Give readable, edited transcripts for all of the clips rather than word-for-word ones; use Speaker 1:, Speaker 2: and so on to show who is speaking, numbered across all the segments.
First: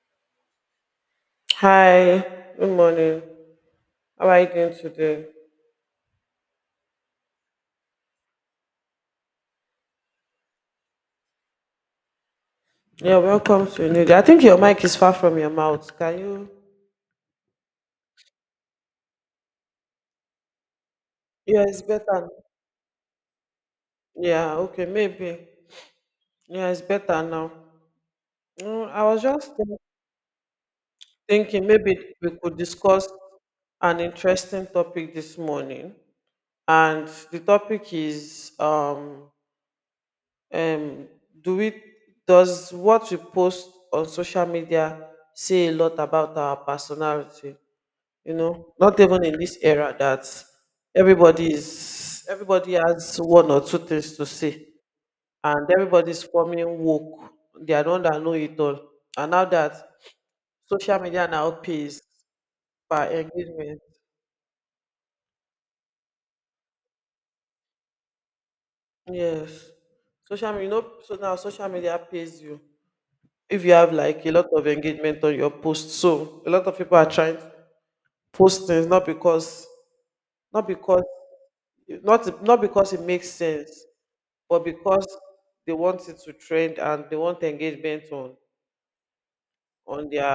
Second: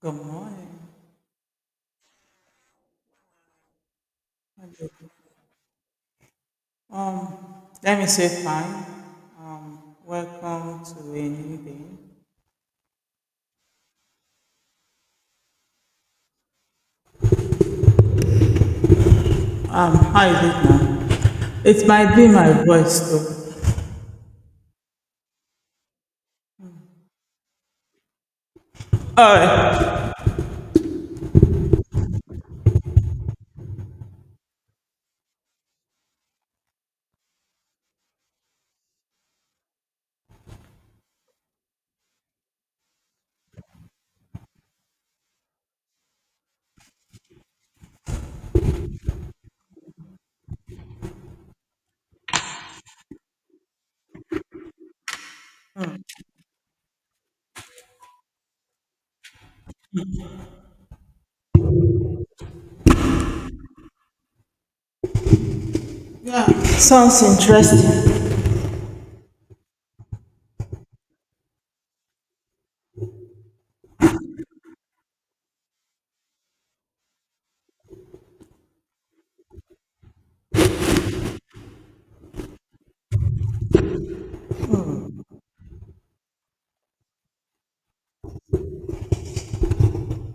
Speaker 1: Good morning.
Speaker 2: Hi, good morning. How are you doing today?
Speaker 1: Um, Let me say hi. Welcome to a new day.
Speaker 2: Yeah, welcome to New Day. I think your mic is far from your mouth. Can you?
Speaker 1: How is it now?
Speaker 2: Yeah, it's
Speaker 1: It might be
Speaker 2: better.
Speaker 1: my voice though.
Speaker 2: Yeah, okay, maybe. Yeah, it's better now. I was just thinking maybe we could discuss an interesting topic this morning, and the topic is um do we does what we post on social media say a lot about our personality? Not even in this era that everybody has one or two things to say, and everybody's forming woke, they are the one that know it all, and now that social media now pays per engagement.
Speaker 1: Sounds interesting.
Speaker 2: Yes, social media, so now social media pays you if you have like a lot of engagement on your post, so a lot of people are trying to post things, not because not because it makes sense, but because they want it to trend and they want engagement on their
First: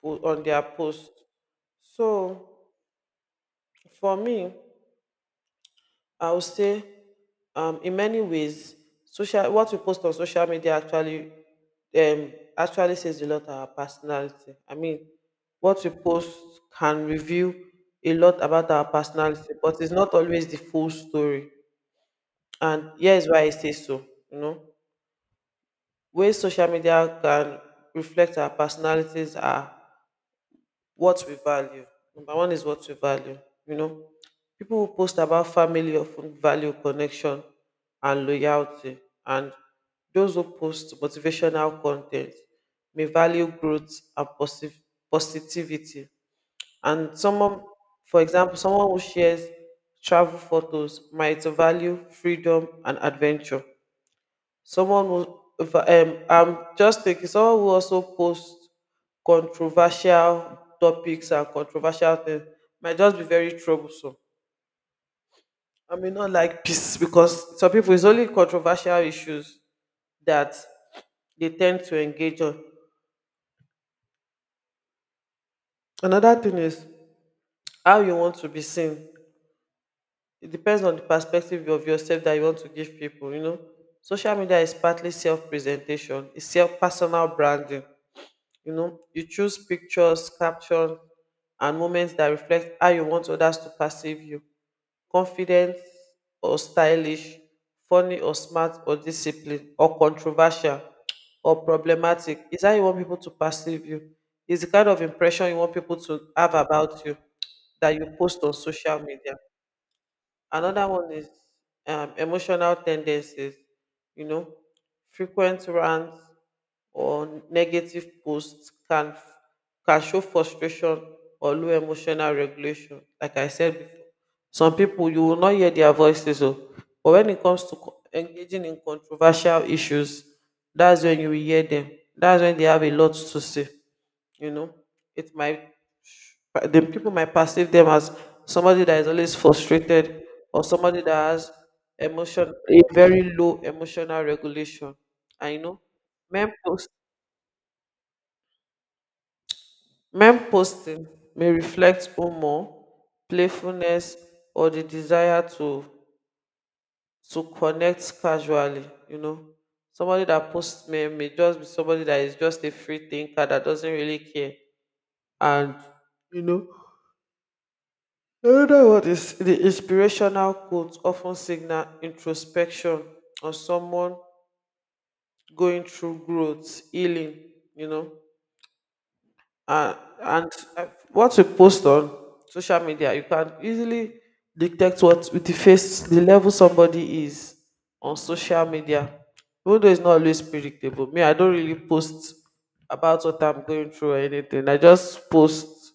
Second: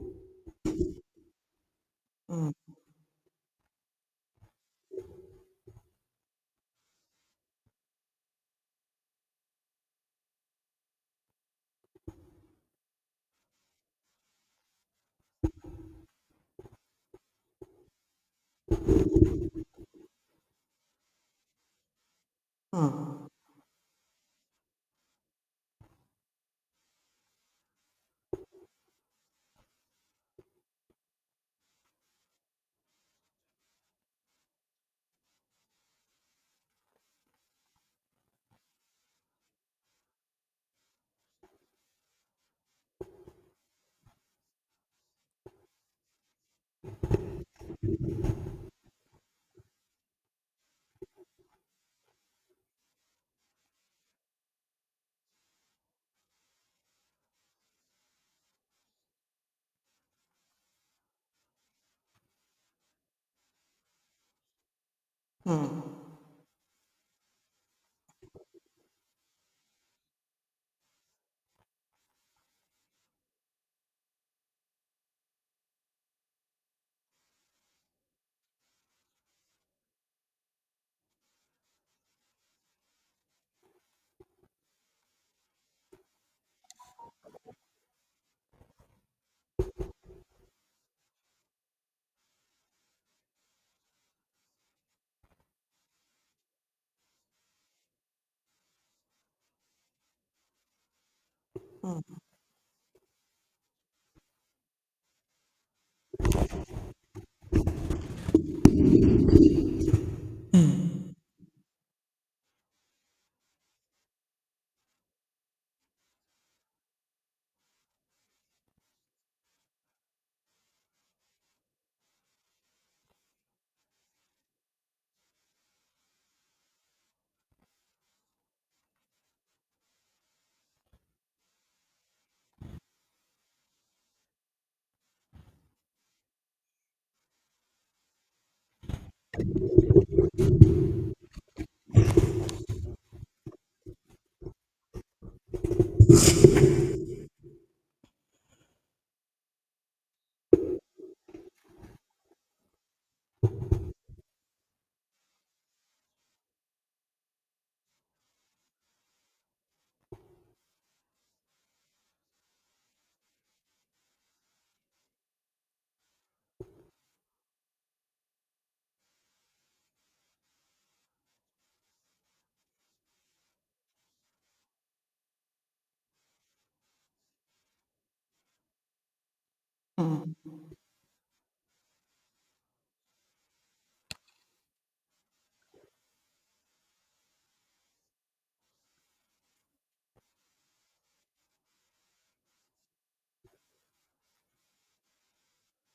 Speaker 2: on their post. So for me, I would say in many ways, social what we post on social media um actually says a lot about our personality. I mean, what we post can reveal a lot about our personality, but it's not always the full story. And
Speaker 1: Hmm,
Speaker 2: here's why I say so. you know Ways social media can reflect our personalities are what we value. Number one is what we value. You know, People who post about family often value connection and loyalty, and those who post motivational content may value growth and positivity. And someone, for example, someone who shares travel photos might value freedom and adventure. Someone who if I- I'm just thinking, someone who also posts controversial topics and controversial things might just be very troublesome. I may not like peace, because some people, it's only controversial issues that they tend to engage on. Another thing is how you want to be seen. It depends on the perspective of yourself that you want to give people. Social media is partly self-presentation, it's self personal branding. You choose pictures, captions, and moments that reflect how you want others to perceive you: confident or stylish, funny or smart or disciplined or controversial or problematic. Is how you want people to perceive you. Is the kind of impression you want people to have about you that you post on social media. Another one is emotional tendencies, you know, frequent rants or negative posts can show frustration or low emotional regulation. Like I said before, some people you will not hear their voices. Oh, but when it comes to engaging in controversial issues, that's when you will hear them. That's when they have a lot to say. You know, it might The people might perceive them as somebody that is always frustrated or somebody that has emotion a very low emotional regulation. I know men post Meme posting may reflect humor, playfulness, or the desire to connect casually. Somebody that posts meme may just be somebody that is just a free thinker that doesn't really care. And you know, another one is the inspirational quotes often signal introspection or someone going through growth, healing. You know and and What we post on social media, you can easily detect what with the face the level somebody is on social media, even though it's not always predictable. Me, I don't really post about what I'm going through or anything. I just post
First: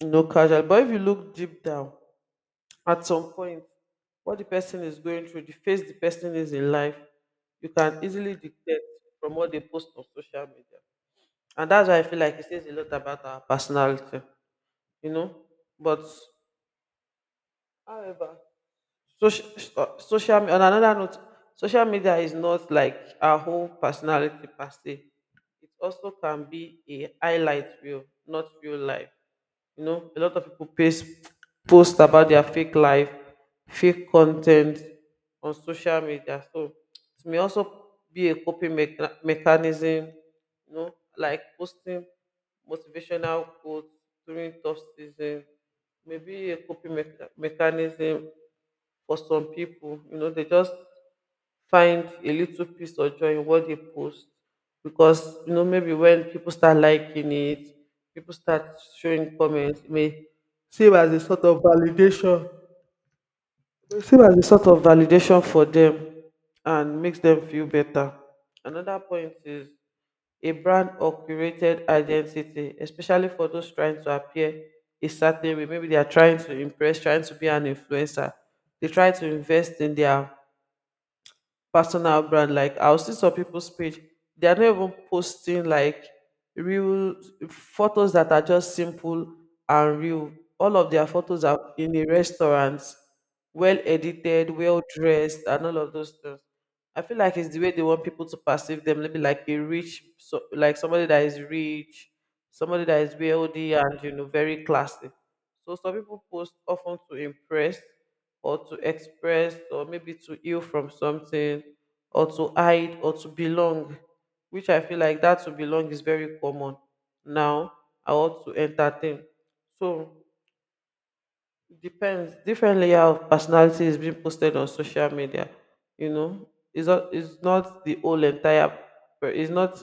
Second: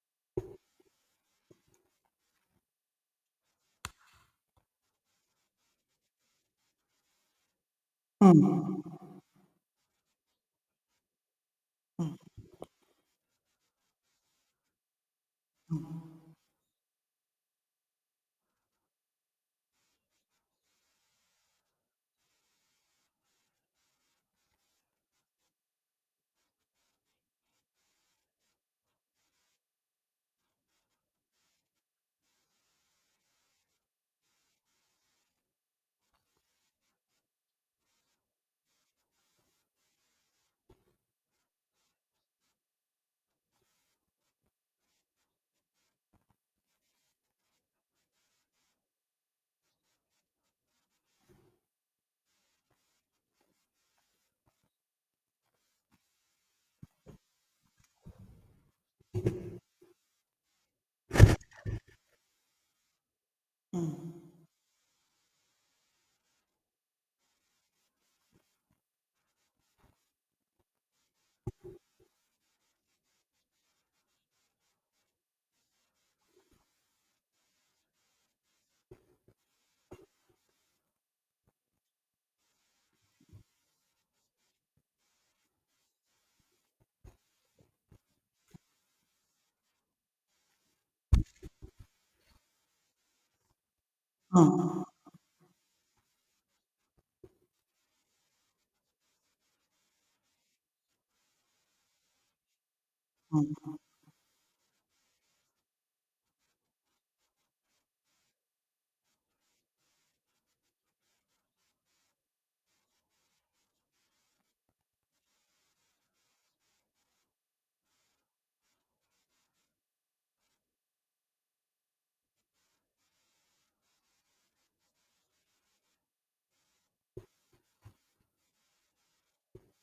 Speaker 2: you know casual. But if you look deep down at some point, what the person is going through, the phase the person is in life, you can easily detect from what they post on social media. And that's why I feel like it says a lot about our personality you know. But However, social, social on another note, social media is not like our whole personality per se. It also can be a highlight reel, not real life. A lot of people post about their fake life, fake content on social media. So it may also be a coping mechanism, you know, like posting motivational quotes during tough season, maybe a coping mechanism for some people. They just find a little peace or joy in what they post, because maybe when people start liking it, people start showing comments, it may seem as a sort of validation. It seem as a sort of validation for them and makes them feel better. Another point is a brand or curated identity, especially for those trying to appear a certain way. Maybe they are trying to impress, trying to be an influencer. They try to invest in their personal brand. Like I'll see some people's page, they are not even posting like real photos that are just simple and real. All of their photos are in a restaurant, well edited,
Speaker 1: hmm.
Speaker 2: well dressed, and all of those things. I feel like it's the way they want people to perceive them. Maybe like so like somebody that is rich, somebody that is wealthy, and very classy. So some people post often to impress, or to express, or maybe to heal from something, or to hide, or to belong, which I feel like that to belong is very common now. I want to entertain. So depends, different layer of personality is being posted on social media, you know it's not the whole entire per- it's not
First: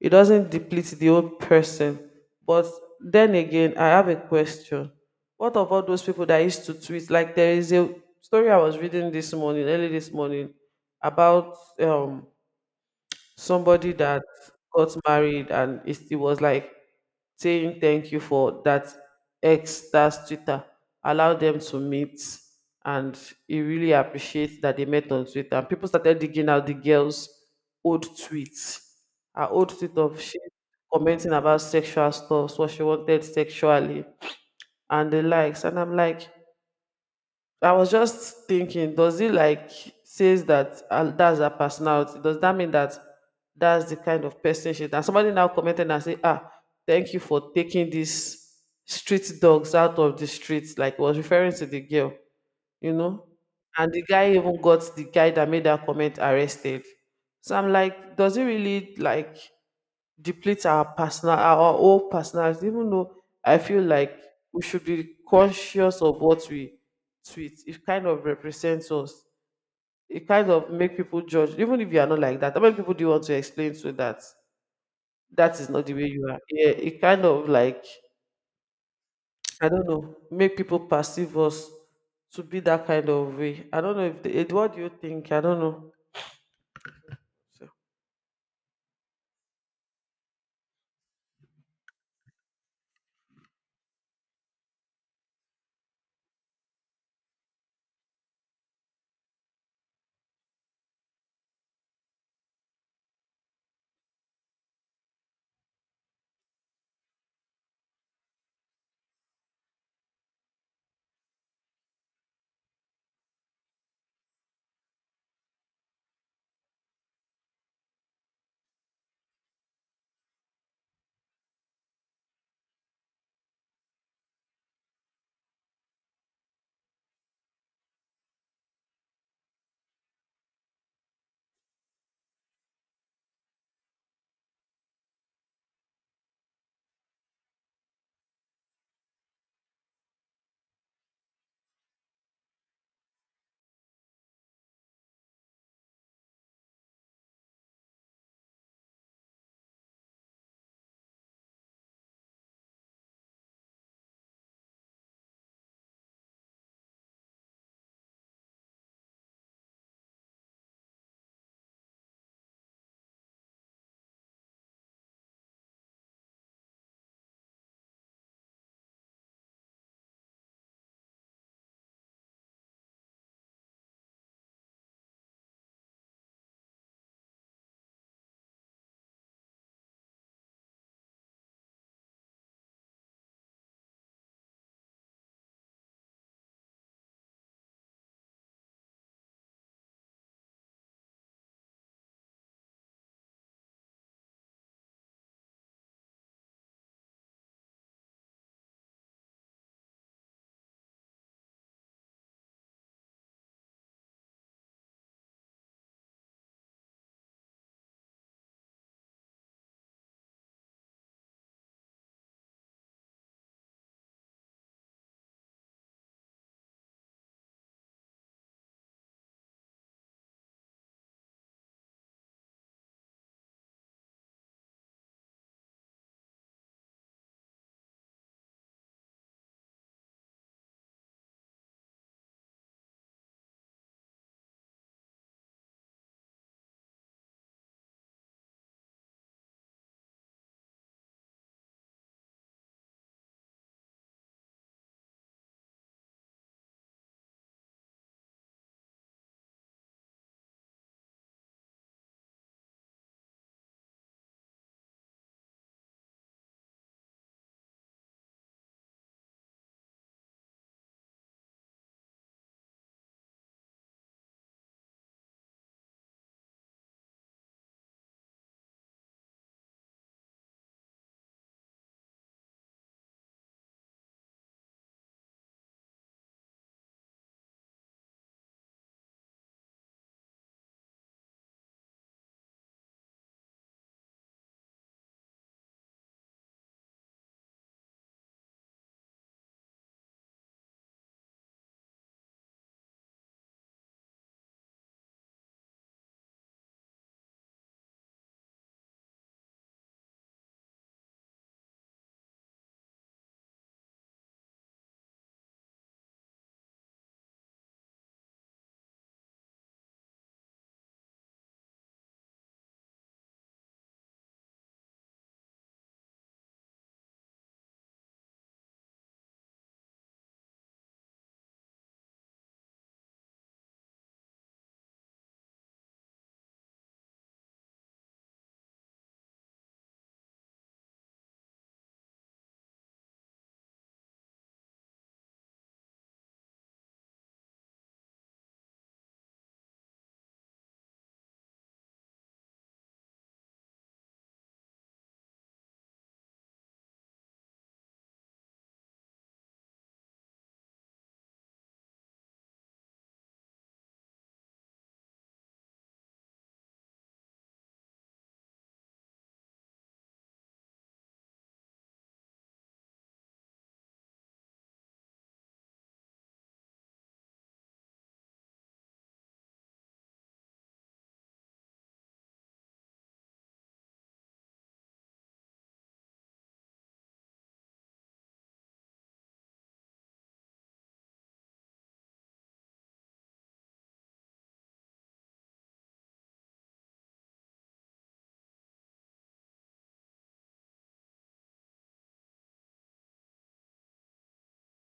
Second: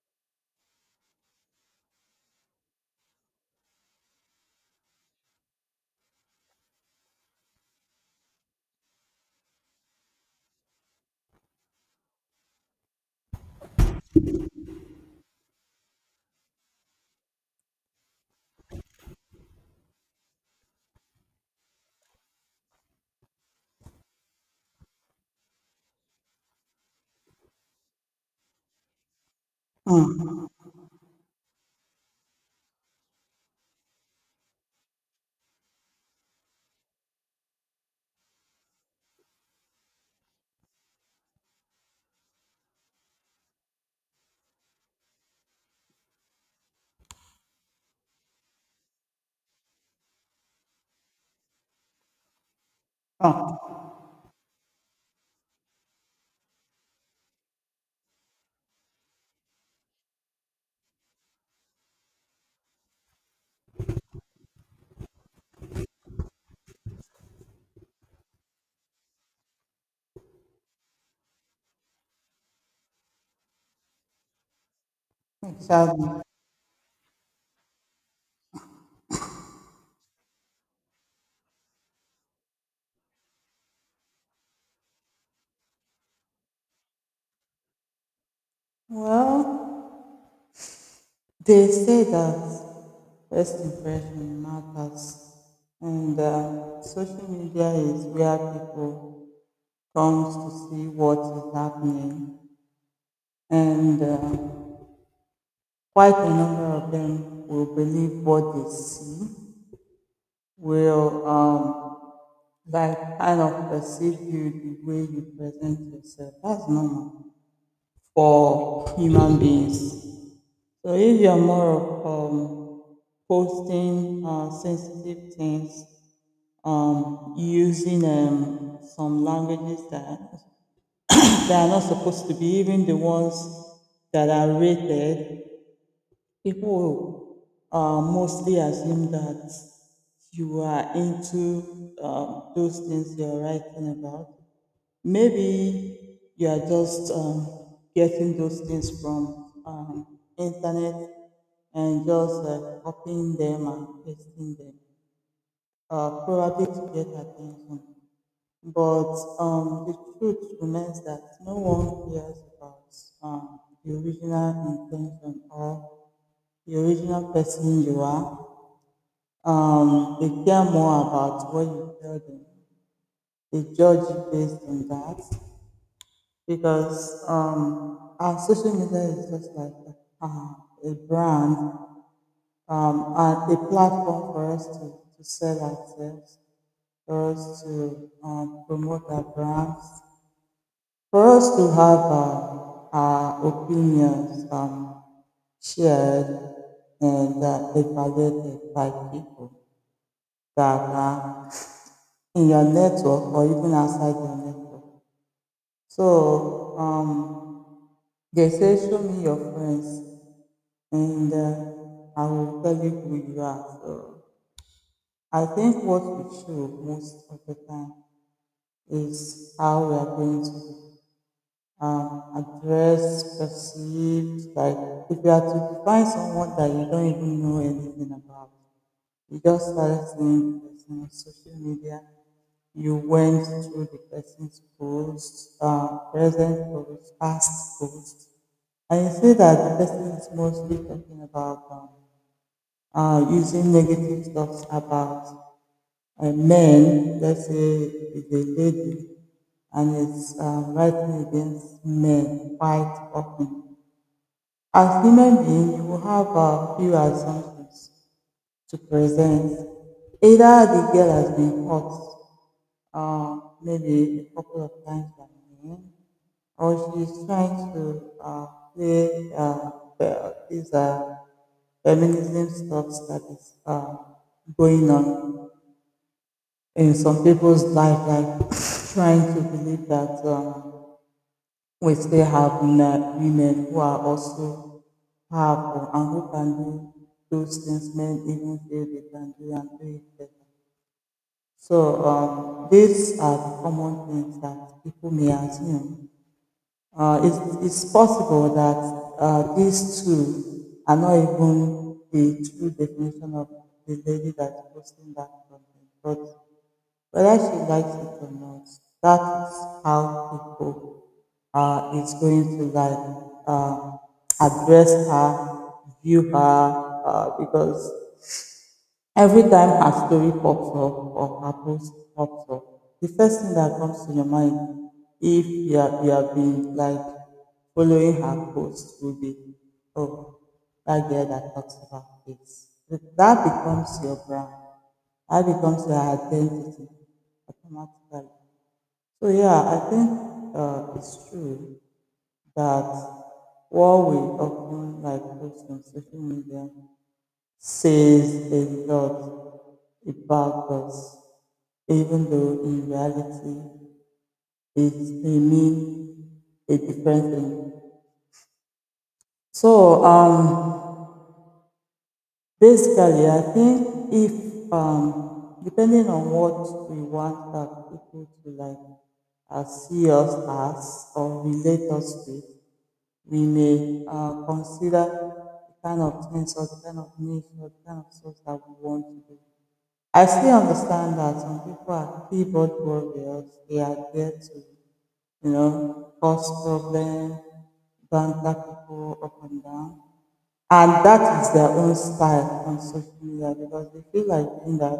Speaker 2: it doesn't deplete the whole person. But then again, I have a question. What of all those people that used to tweet? Like there is a story I was reading this morning early this morning about somebody that got married, and it still was like saying thank you for that ex, that's Twitter, allow them to meet, and he really appreciates that they met on Twitter. And people started digging out the girls old tweets, her old tweet of she commenting about sexual stuff, what she wanted sexually and the likes. And I'm like, I was just thinking, does it like says that that's her personality? Does that mean that that's the kind of person she is? And somebody now commented and said, ah, thank you for taking these street dogs out of the streets. Like was referring to the girl, you know? And the guy even got the guy that made that comment arrested. So I'm like, does it really like deplete our whole personality? Even though I feel like we should be conscious of what we tweet, it kind of represents us. It kind of make people judge, even if you are not like that. How many people do you want to explain to that that is not the way
Speaker 1: Exactly.
Speaker 2: you are? Yeah, it kind of like, I don't know, make people perceive us to be that kind of way. I don't know, if they, Ed, what do you think? I don't know.
Speaker 1: Well, they say that first impression matters, and social media is where people comes to see what is happening, and quite a number of them will believe what they see, will like kind of perceive you the way you present yourself. That's normal for human beings. So if you're more of posting sensitive things, using some languages that are not supposed to be, even the ones that are rated, people mostly assume that you are into those things you're writing about. Maybe you are just getting those things from internet and just copying them and pasting them, probably to get attention. But the truth remains that no one cares about the original intention or the original person you are. They care more about what you tell them. They judge you based on that because our social media is just like uh, a brand, and a platform for us to sell ourselves, for us to promote our brands, for us to have our opinions shared and evaluated by people that are in your network or even outside your network. So they say, show me your friends and I will tell you who you are. So I think what we show most of the time is how we are going to um, address, perceived. Like if you are to define someone that you don't even know anything about, you just started seeing the person on social media. You went through the person's posts, present posts, past posts, and you see that the person is mostly talking about using negative stuff about a man, let's say it's a lady, and it's writing against men quite often. As human being, you will have a few assumptions to present. Either the girl has been hurt, maybe a couple of times by men, or she's trying to play these feminism stuff that is going on in some people's life, like trying to believe that we still have women who are also powerful and who can do those things men even feel they can do and do it better. So these are the common things that people may assume. It's possible that these two are not even the true definition of the lady that's posting that content, whether she likes it or not, that is how people is going to like uh, address her, view her, because every time her story pops up or her post pops up, the first thing that comes to your mind, if you have been like following her post, will be, oh, that girl that talks about this. That becomes your brand. I becomes their identity automatically. So yeah, I think it's true that what we often like post on social media says a lot about us, even though in reality it may mean a different thing. So basically, I think if depending on what we want our people to like see us as or relate us with, we may consider the kind of things or the kind of needs or the kind of things that we want to do. I still understand that some people are keyboard warriors. They are there to, you know, cause problems, banter people up and down. And that is their own style on social media because they feel like doing that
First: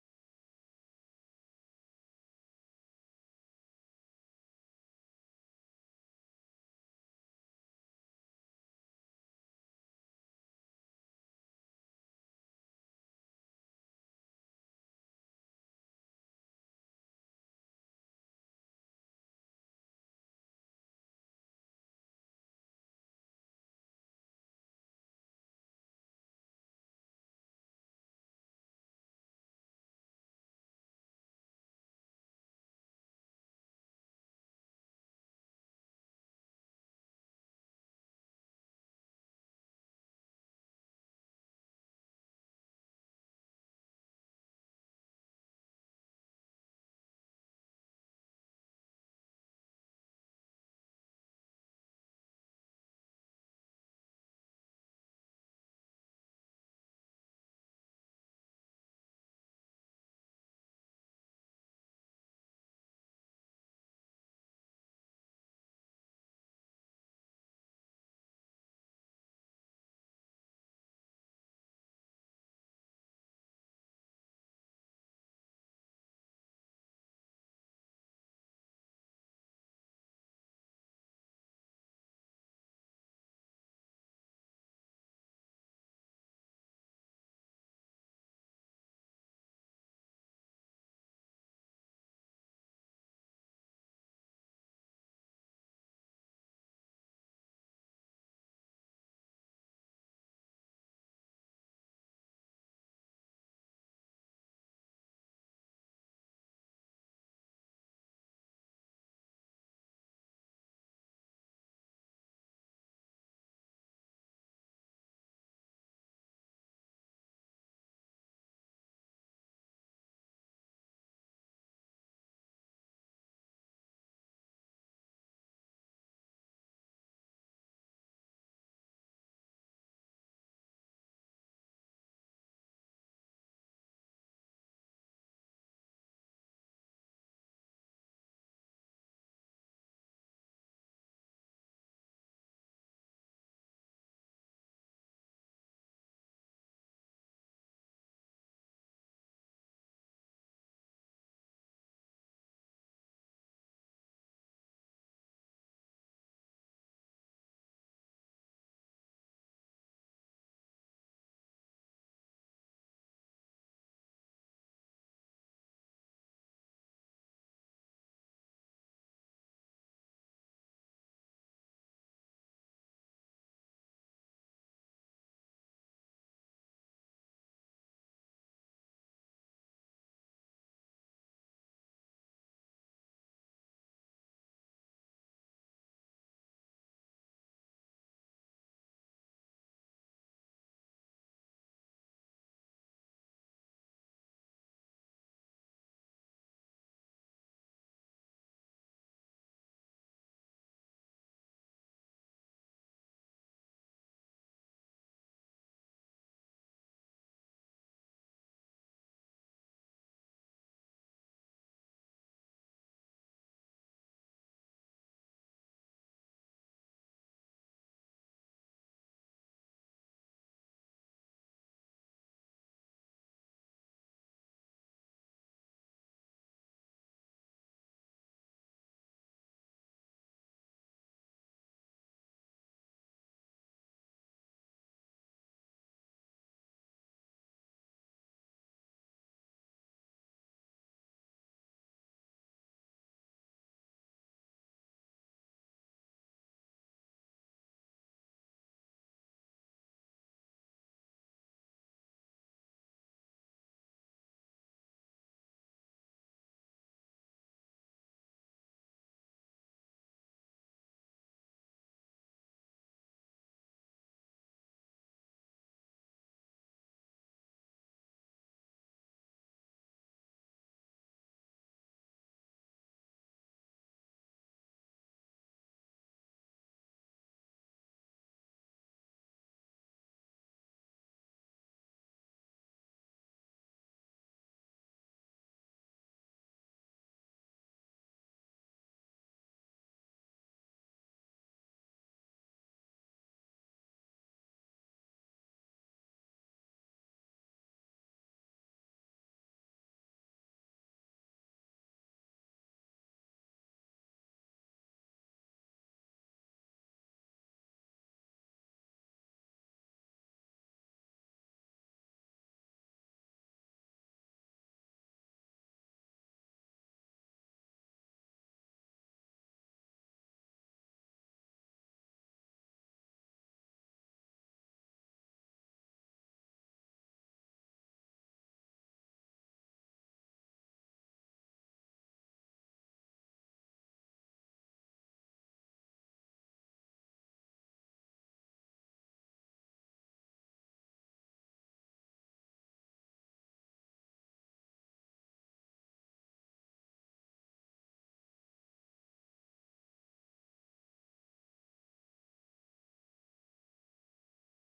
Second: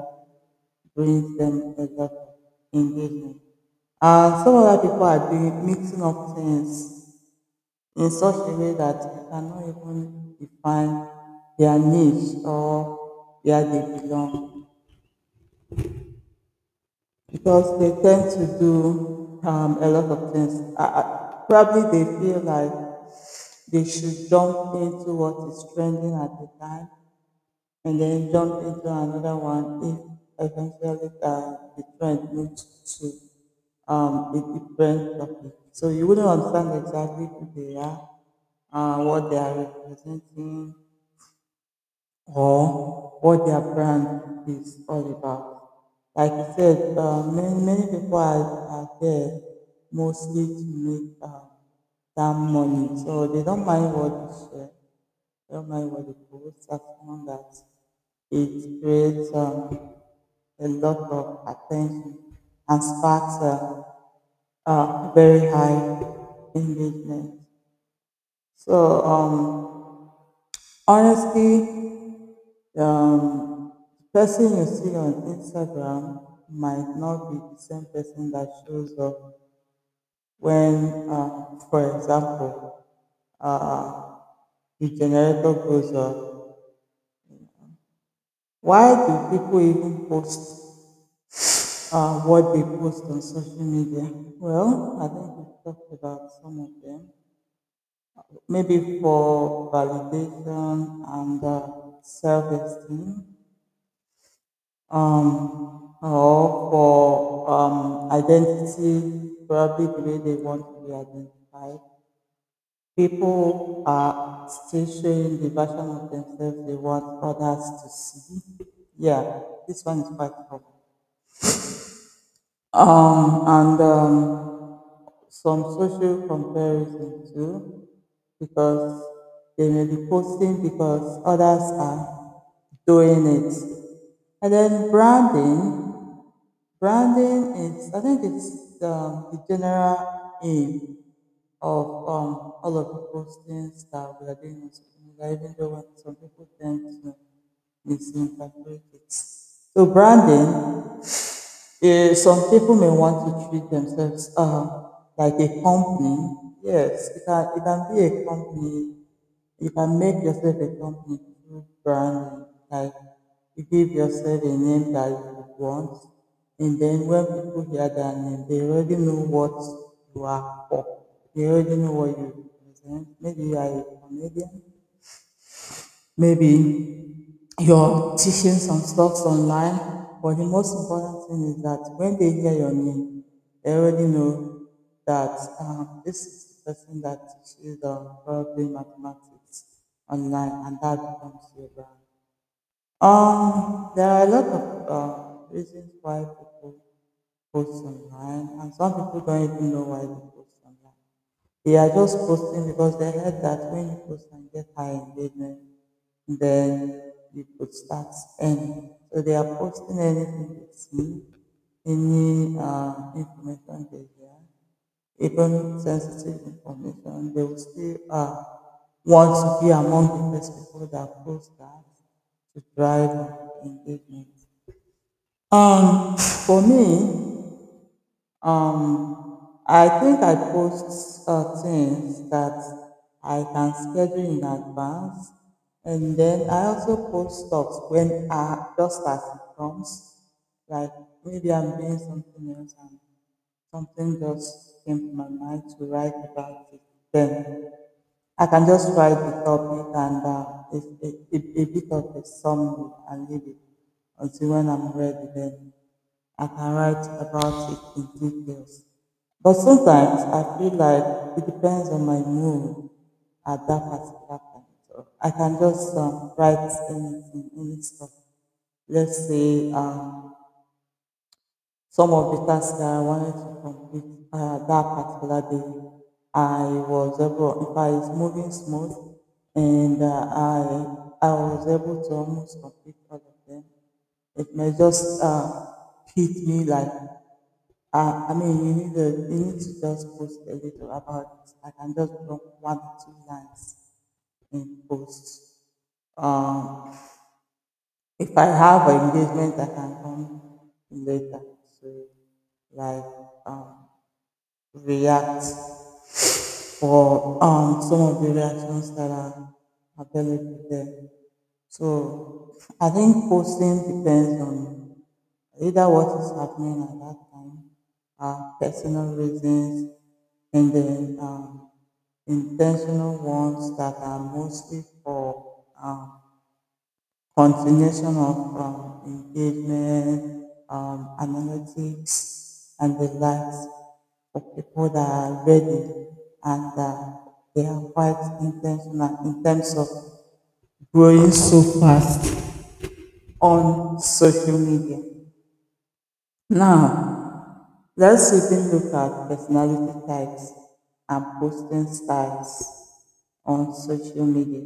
Speaker 1: brings them a lot of engagement. Some other people are doing mixing up things in such a way that you cannot even define their niche or where they belong because they tend to do a lot of things. Probably they feel like they should jump into what is trending at the time, and then jump into another one if eventually the trend moves to a different topic. So you wouldn't understand exactly who they are, what they are representing, or what their brand is all about. Like you said, many many people are there mostly to make that money, so they don't mind what they share, they don't mind what they post, as long as it creates a lot of attention and sparks very high engagement. So honestly. Um, the person you see on Instagram might not be the same person that shows up when, for example, uh, the generator goes up. Why do people even post what they post on social media? Well, I think we've talked about some of them. Maybe for validation and self esteem, or for identity, probably the way they want to be identified. People are still showing the version of themselves they want others to see. Yeah, this one is quite common. Um, and some social comparison too, because they may be posting because others are doing it. And then branding. Branding is, I think it's the general aim of all of the postings that we are doing on social media, even though when some people tend to misinterpret it. So branding, eh, some people may want to treat themselves like a company. Yes, it can be a company. You can make yourself a company through branding. Like you give yourself a name that you want, and then when people hear that name, they already know what you are for. They already know what you represent. Maybe you are a comedian, maybe you're teaching some stuff online. But the most important thing is that when they hear your name, they already know that this is the person that teaches probably mathematics online, and that becomes your brand. There are a lot of reasons why people post online, and some people don't even know why they post online. They are just posting because they heard that when you post and get high engagement, then you could start earning. So they are posting anything they see, any information they hear, even sensitive information. They will still want to be among the first people that post that to drive engagement. For me, I think I post things that I can schedule in advance, and then I also post stuff when just as it comes. Like maybe I'm doing something else and something just came to my mind to write about it then. I can just write the topic and a bit of a summary and leave it until when I'm ready. Then I can write about it in details. But sometimes I feel like it depends on my mood at that particular point. So I can just write anything, any stuff. Let's say some of the tasks that I wanted to complete that particular day. I was able, if I is moving smooth, and I was able to almost complete all of them. It may just hit me like, I mean, you need to just post a little about it. I can just drop one or two lines in post. Um, if I have an engagement, I can come later. So, like, um, react for some of the reactions that are available there. So I think posting depends on either what is happening at that time, personal reasons, and then intentional ones that are mostly for um continuation of engagement, analytics, and the likes for people that are ready and they are quite intentional in terms of growing so fast on social media. Now, let's even look at personality types and posting styles on social media.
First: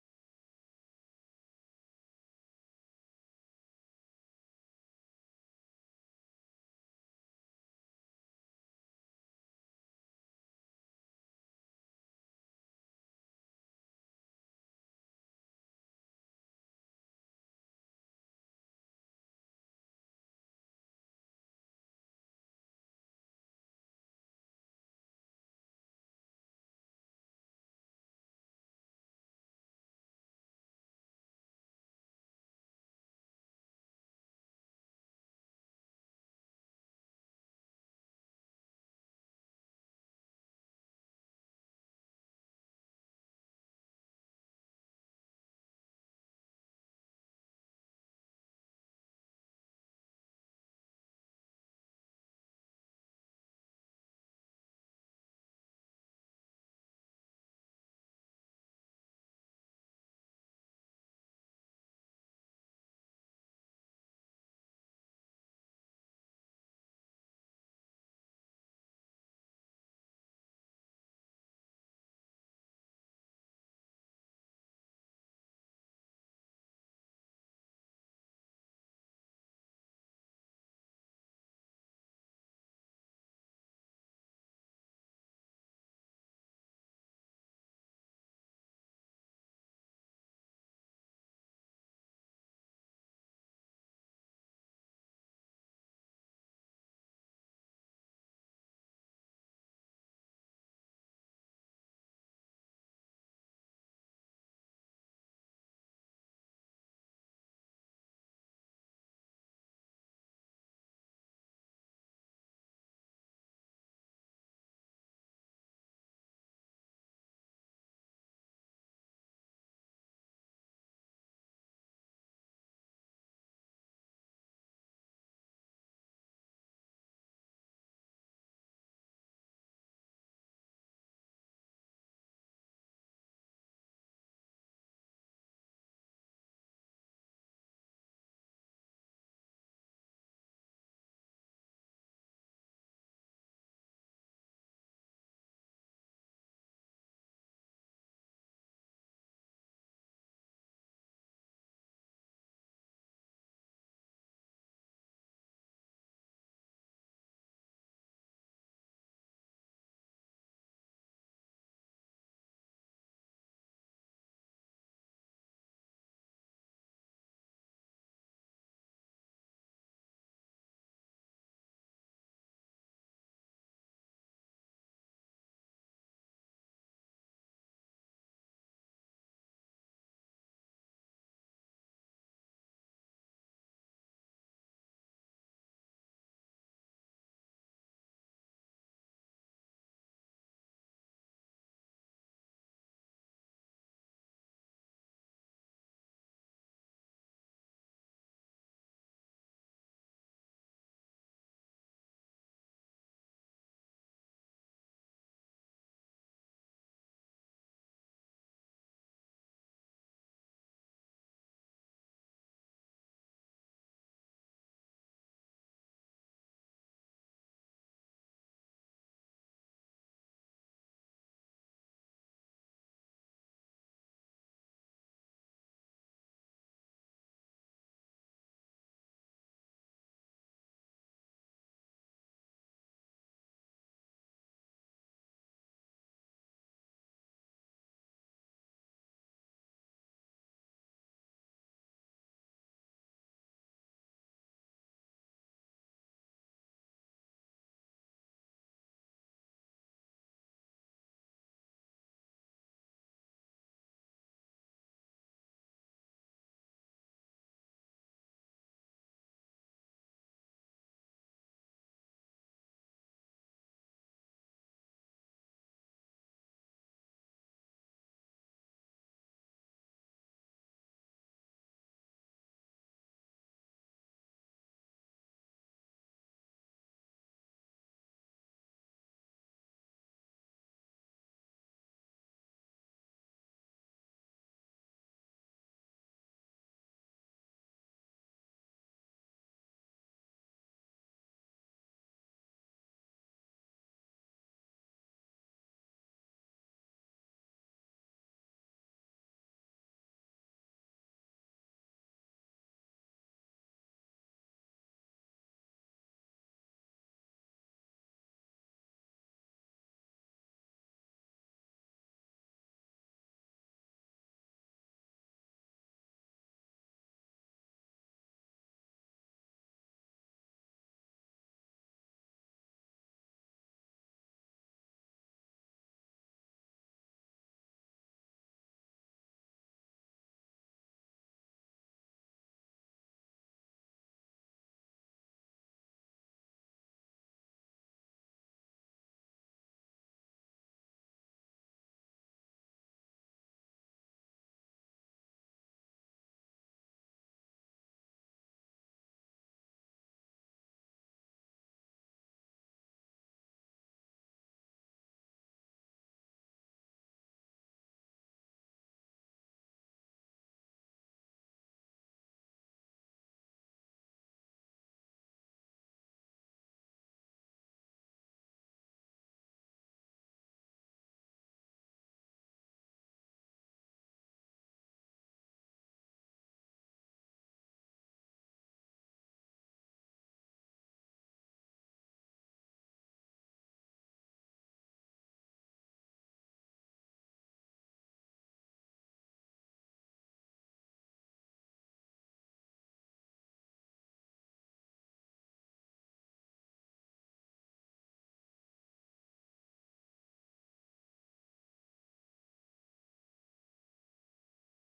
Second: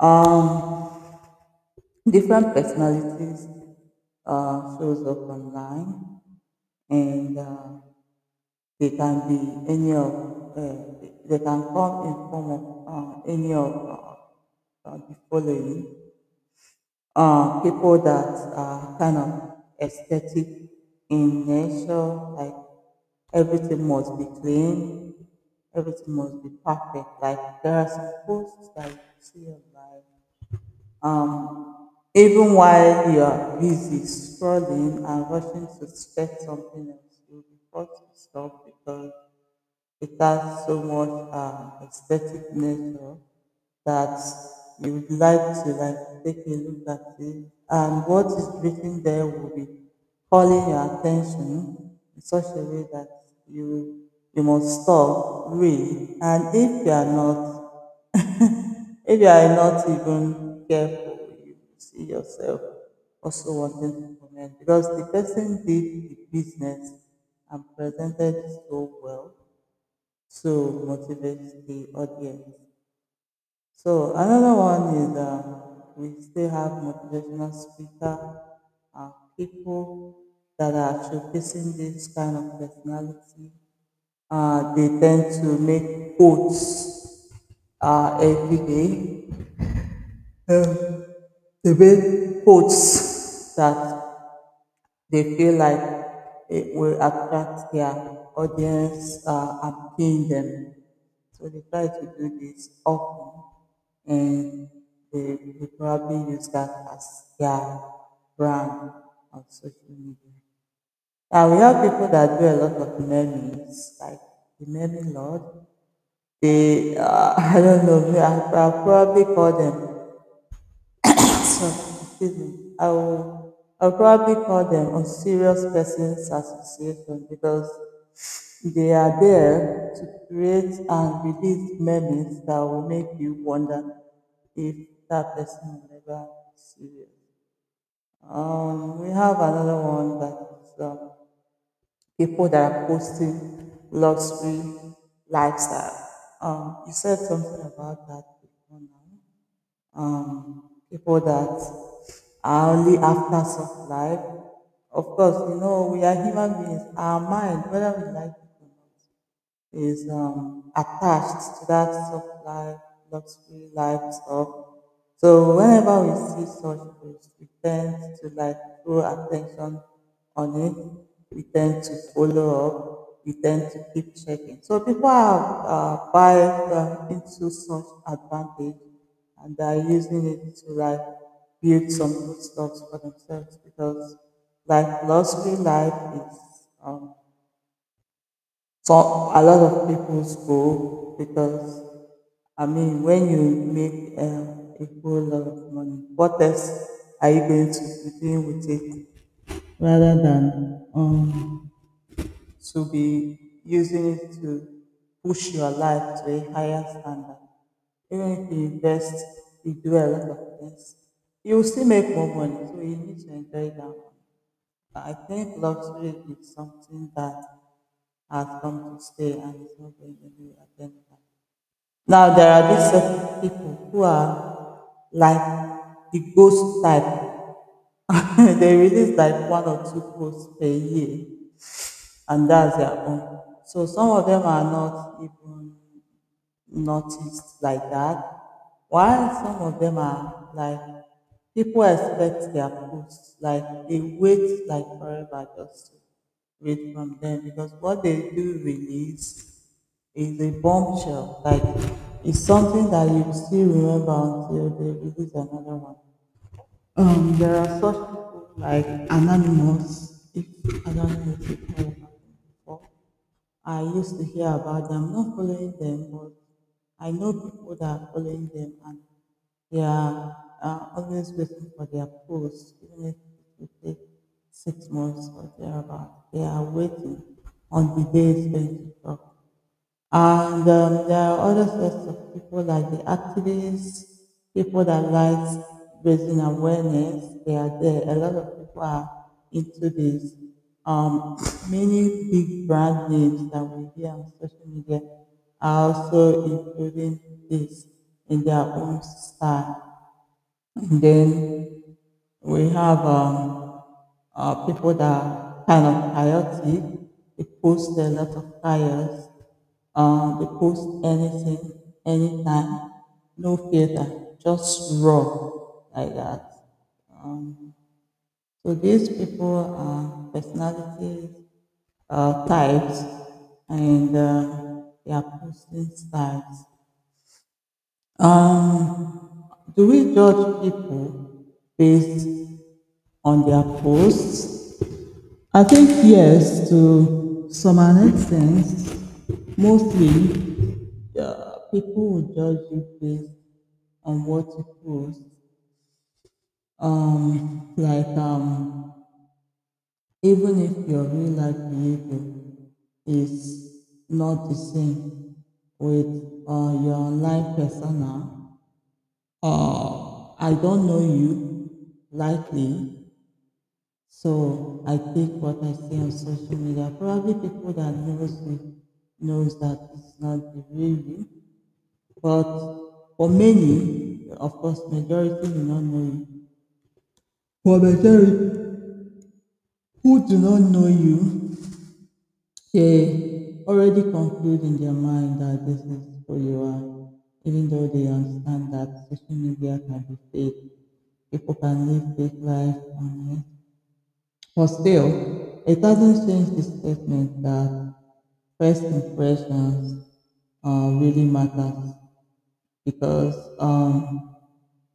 Speaker 1: Um, Different personalities shows up online and they can come in form of any of the following, people that are kind of aesthetic in nature, like everything must be clean, everything must be perfect. Like there are some posts that you see online um, even while you are busy scrolling and rushing to check something else, you'll be forced to stop because it has so much aesthetic nature that you would like to like take a look at it, and what is written there will be calling your attention in such a way that you you must stop, read, and if you are not if you are not even careful you see yourself also wanting to comment because the person did the business and presented it so well to motivate the audience. So another one is we still have motivational speaker, uh, people that are showcasing this kind of personality. They tend to make quotes every day. Um, they make quotes that they feel like it will attract their audience and paying them. So they try to do this often and they probably use that as their brand on social media. We have people that do a lot of memes, like the meme lord. They, I don't know, I'll probably call them so, excuse me. I will. I'll probably call them on serious persons association because they are there to create and release memes that will make you wonder if that person will ever be serious. We have another one that is people that are posting luxury lifestyle. You said something about that before now um, people that are only after soft life. Of course, you know, we are human beings. Our mind, whether we like it or not, is attached to that soft life, luxury life stuff. So whenever we see such posts, we tend to like throw attention on it. We tend to follow up. We tend to keep checking. So people are buying into such advantage, and they are using it to like build some good stuff for themselves because like luxury life is um. So a lot of people's go because I mean, when you make a whole lot of money, what else are you going to be doing with it rather than to be using it to push your life to a higher standard? Even if you invest, you do a lot of things, you will still make more money. So you need to enjoy that. I think luxury is something that has come to stay and is not going anywhere anytime. Now there are these certain people who are like the ghost type. They release like one or two posts per year, and that's their own. So some of them are not even noticed like that. While some of them are like, people expect their posts, like they wait like forever just to read from them because what they do release is a bombshell. Like it's something that you still remember until they release another one. There are such people like Anonymous. If Anonymous is, I used to hear about them, not following them, but I know people that are following them, and they are always waiting for their post, even if it will take six months or thereabout. They are waiting on the day it's going to drop. And there are other sorts of people like the activists, people that like raising awareness. They are there. A lot of people are into this. Um, many big brand names that we hear on social media are also including this in their own style. Then we have people that are kind of chaotic. They post a lot of fires. They post anything, anytime, no filter, just raw like that. Um, so these people are personality types and their posting styles. Um, do we judge people based on their posts? I think yes, to some an extent, mostly people will judge you based on what you post. Like, even if your real life behavior is not the same with your online persona, I don't know you likely. So I take what I see on social media. Probably people that knows me knows that it's not the real you. But for many, of course, majority do not know you. For majority who do not know you, they already conclude in their mind that this is who you are, even though they understand that social media can be fake, people can live fake life on. But still, it doesn't change the statement that first impressions really matters because um,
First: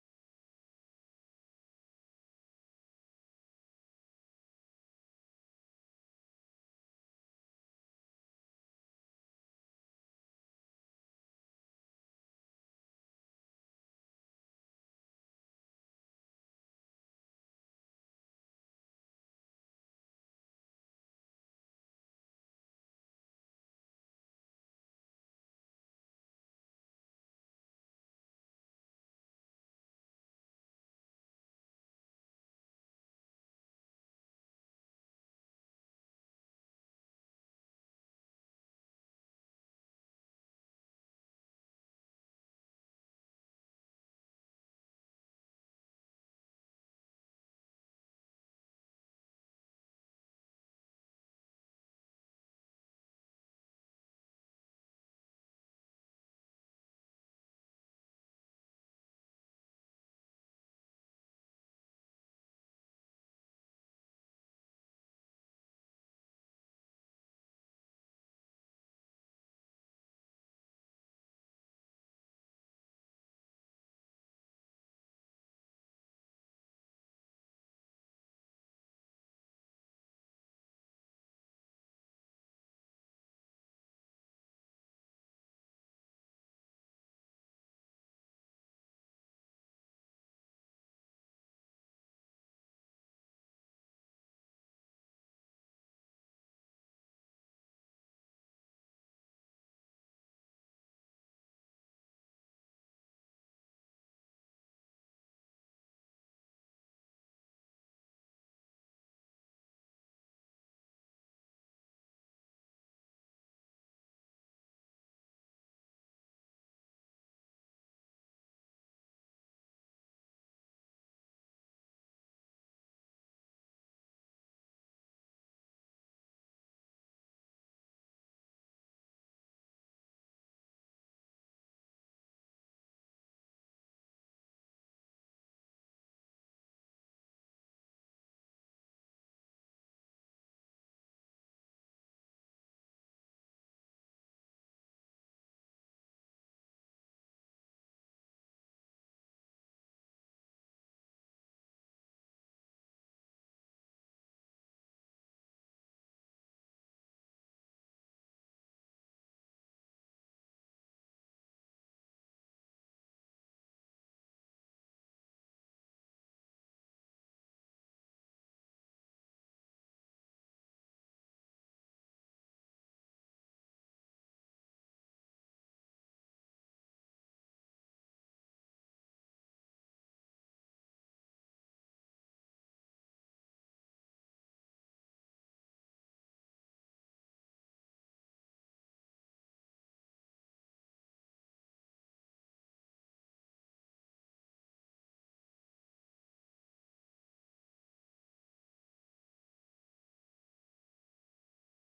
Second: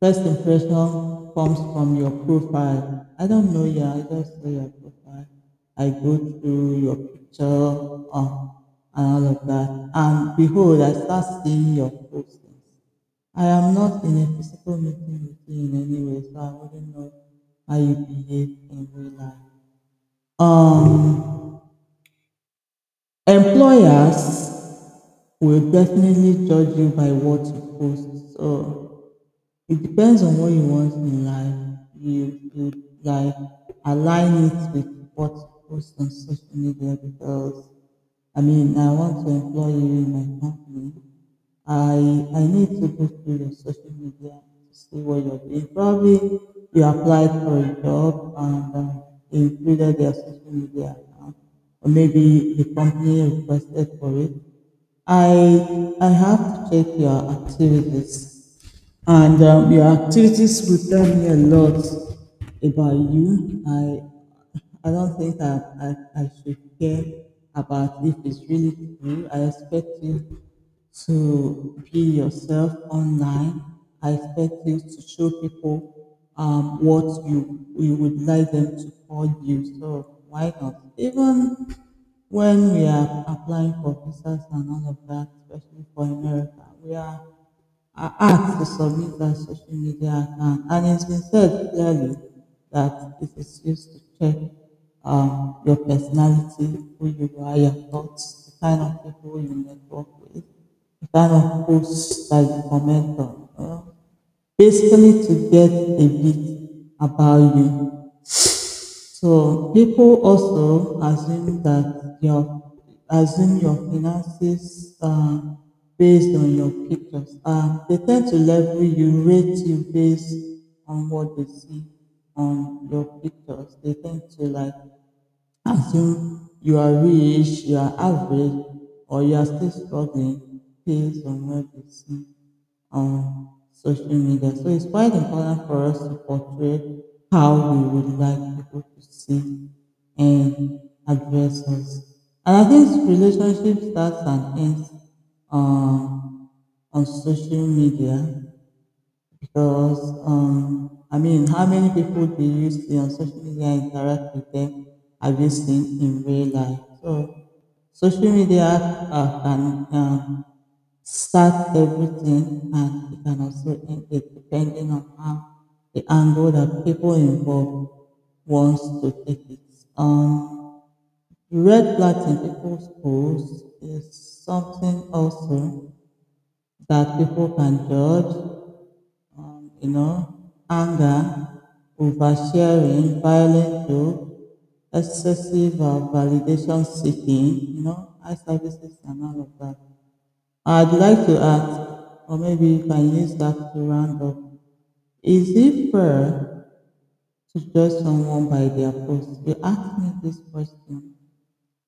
Speaker 1: first impression comes from your profile. I don't know you. I just saw your profile. I go through your picture uh, and all of that, and behold, I start seeing your postings. I am not in a physical meeting with you in any way, so I wouldn't know how you behave in real life. um Employers will definitely judge you by what you post, so it depends on what you want in life. You like align it with what you post on social media because I mean, I want to employ you in my company. I I need to go through your social media to see what you're doing. Probably you applied for a job and included their social media account, or maybe the company requested for it. I have to check your activities, and your activities will tell me a lot about you. I don't think I should care about if it's really true. I expect you to be yourself online. I expect you to show people what you would like them to call you. So why not? Even when we are applying for visas and all of that, especially for America, we are asked to submit their social media account. And it's been said clearly that it is used to check your personality, who you are, your thoughts, the kind of people you network with, the kind of posts that you comment on, Basically, to get a bit about you. So people also assume that your assume your finances are based on your pictures. They tend to level you, rate you based on what they see on your pictures. They tend to like assume you are rich, you are average, or you are still struggling based on what you see on social media. So it's quite important for us to portray how we would like people to see and address us. And I think relationship starts and ends um, on social media because I mean, how many people do you see on social media interact with them? Have you seen in real life? So social media can start everything, and it can also end, it depending on how the angle that people involved wants to take it. Um, the red flags in people's posts is something also that people can judge, you know, anger, oversharing, violent joke, excessive validation seeking, you know, eye services and all of that. I'd like to ask, or maybe you can use that to round up. Is it fair to judge someone by their post? You asked me this question.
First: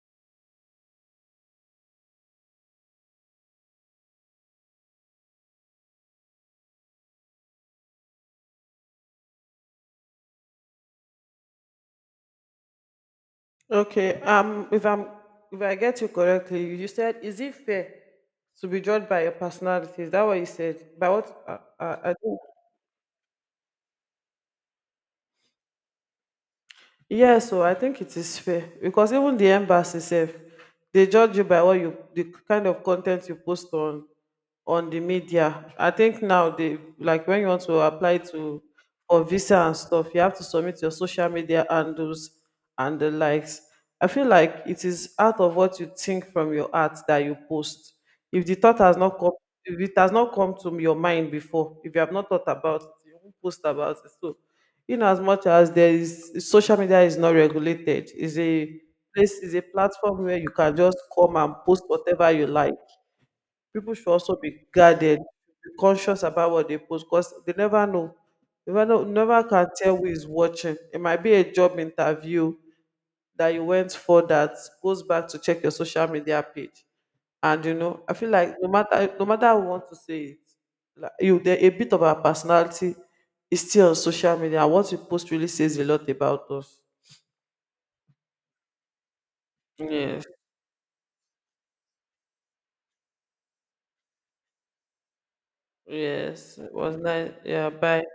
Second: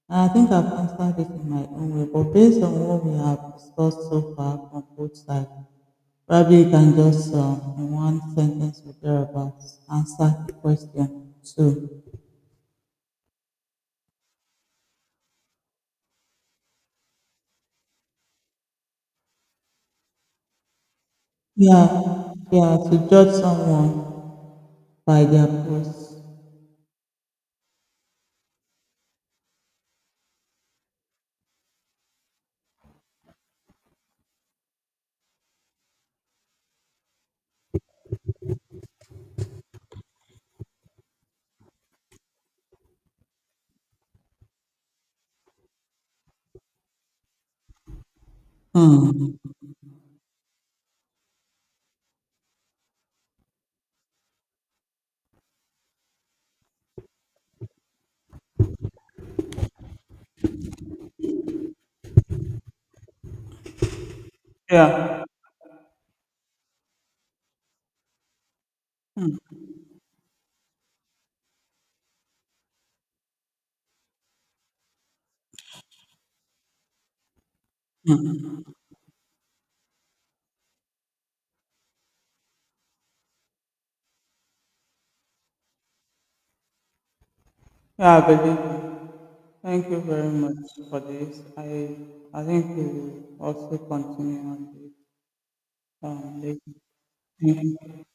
Speaker 1: I think I've answered it in my own way, but based on what we have discussed so far from both sides, probably you can just in one sentence or thereabouts answer the question two.
Speaker 2: Okay. If I'm if I get you correctly, you said, is it fair to be judged by your personality? Is that what you said? By what? I
Speaker 1: Yeah,
Speaker 2: think
Speaker 1: yeah, to judge someone by their post.
Speaker 2: Yeah, so I think it is fair, because even the embassy itself, they judge you by what you the kind of content you post on the media. I think now they like when you want to apply to for visa and stuff, you have to submit your social media handles and the likes. I feel like it is out of what you think from your heart that you post. If the thought has not come,
Speaker 1: Hmm.
Speaker 2: if it has not come to your mind before, if you have not thought about it, you won't post about it. So in as much as there is social media is not regulated, is a platform where you can just come and post whatever you like, people should also be guarded,
Speaker 1: Yeah,
Speaker 2: be conscious about what they post, because they never know, you never know, never can tell who is watching. It might be a job interview that you went for that goes back to check your social media page. And I feel like no matter how we want to say it, like you there a bit of our personality is still on social media. What we post really says a lot about us.
Speaker 1: yeah, I believe you. Thank you
Speaker 2: Yes.
Speaker 1: very much for this. I think we will also continue on this
Speaker 2: Yes.
Speaker 1: later.
Speaker 2: It was nice.
Speaker 1: Thank
Speaker 2: Yeah, bye.
Speaker 1: you.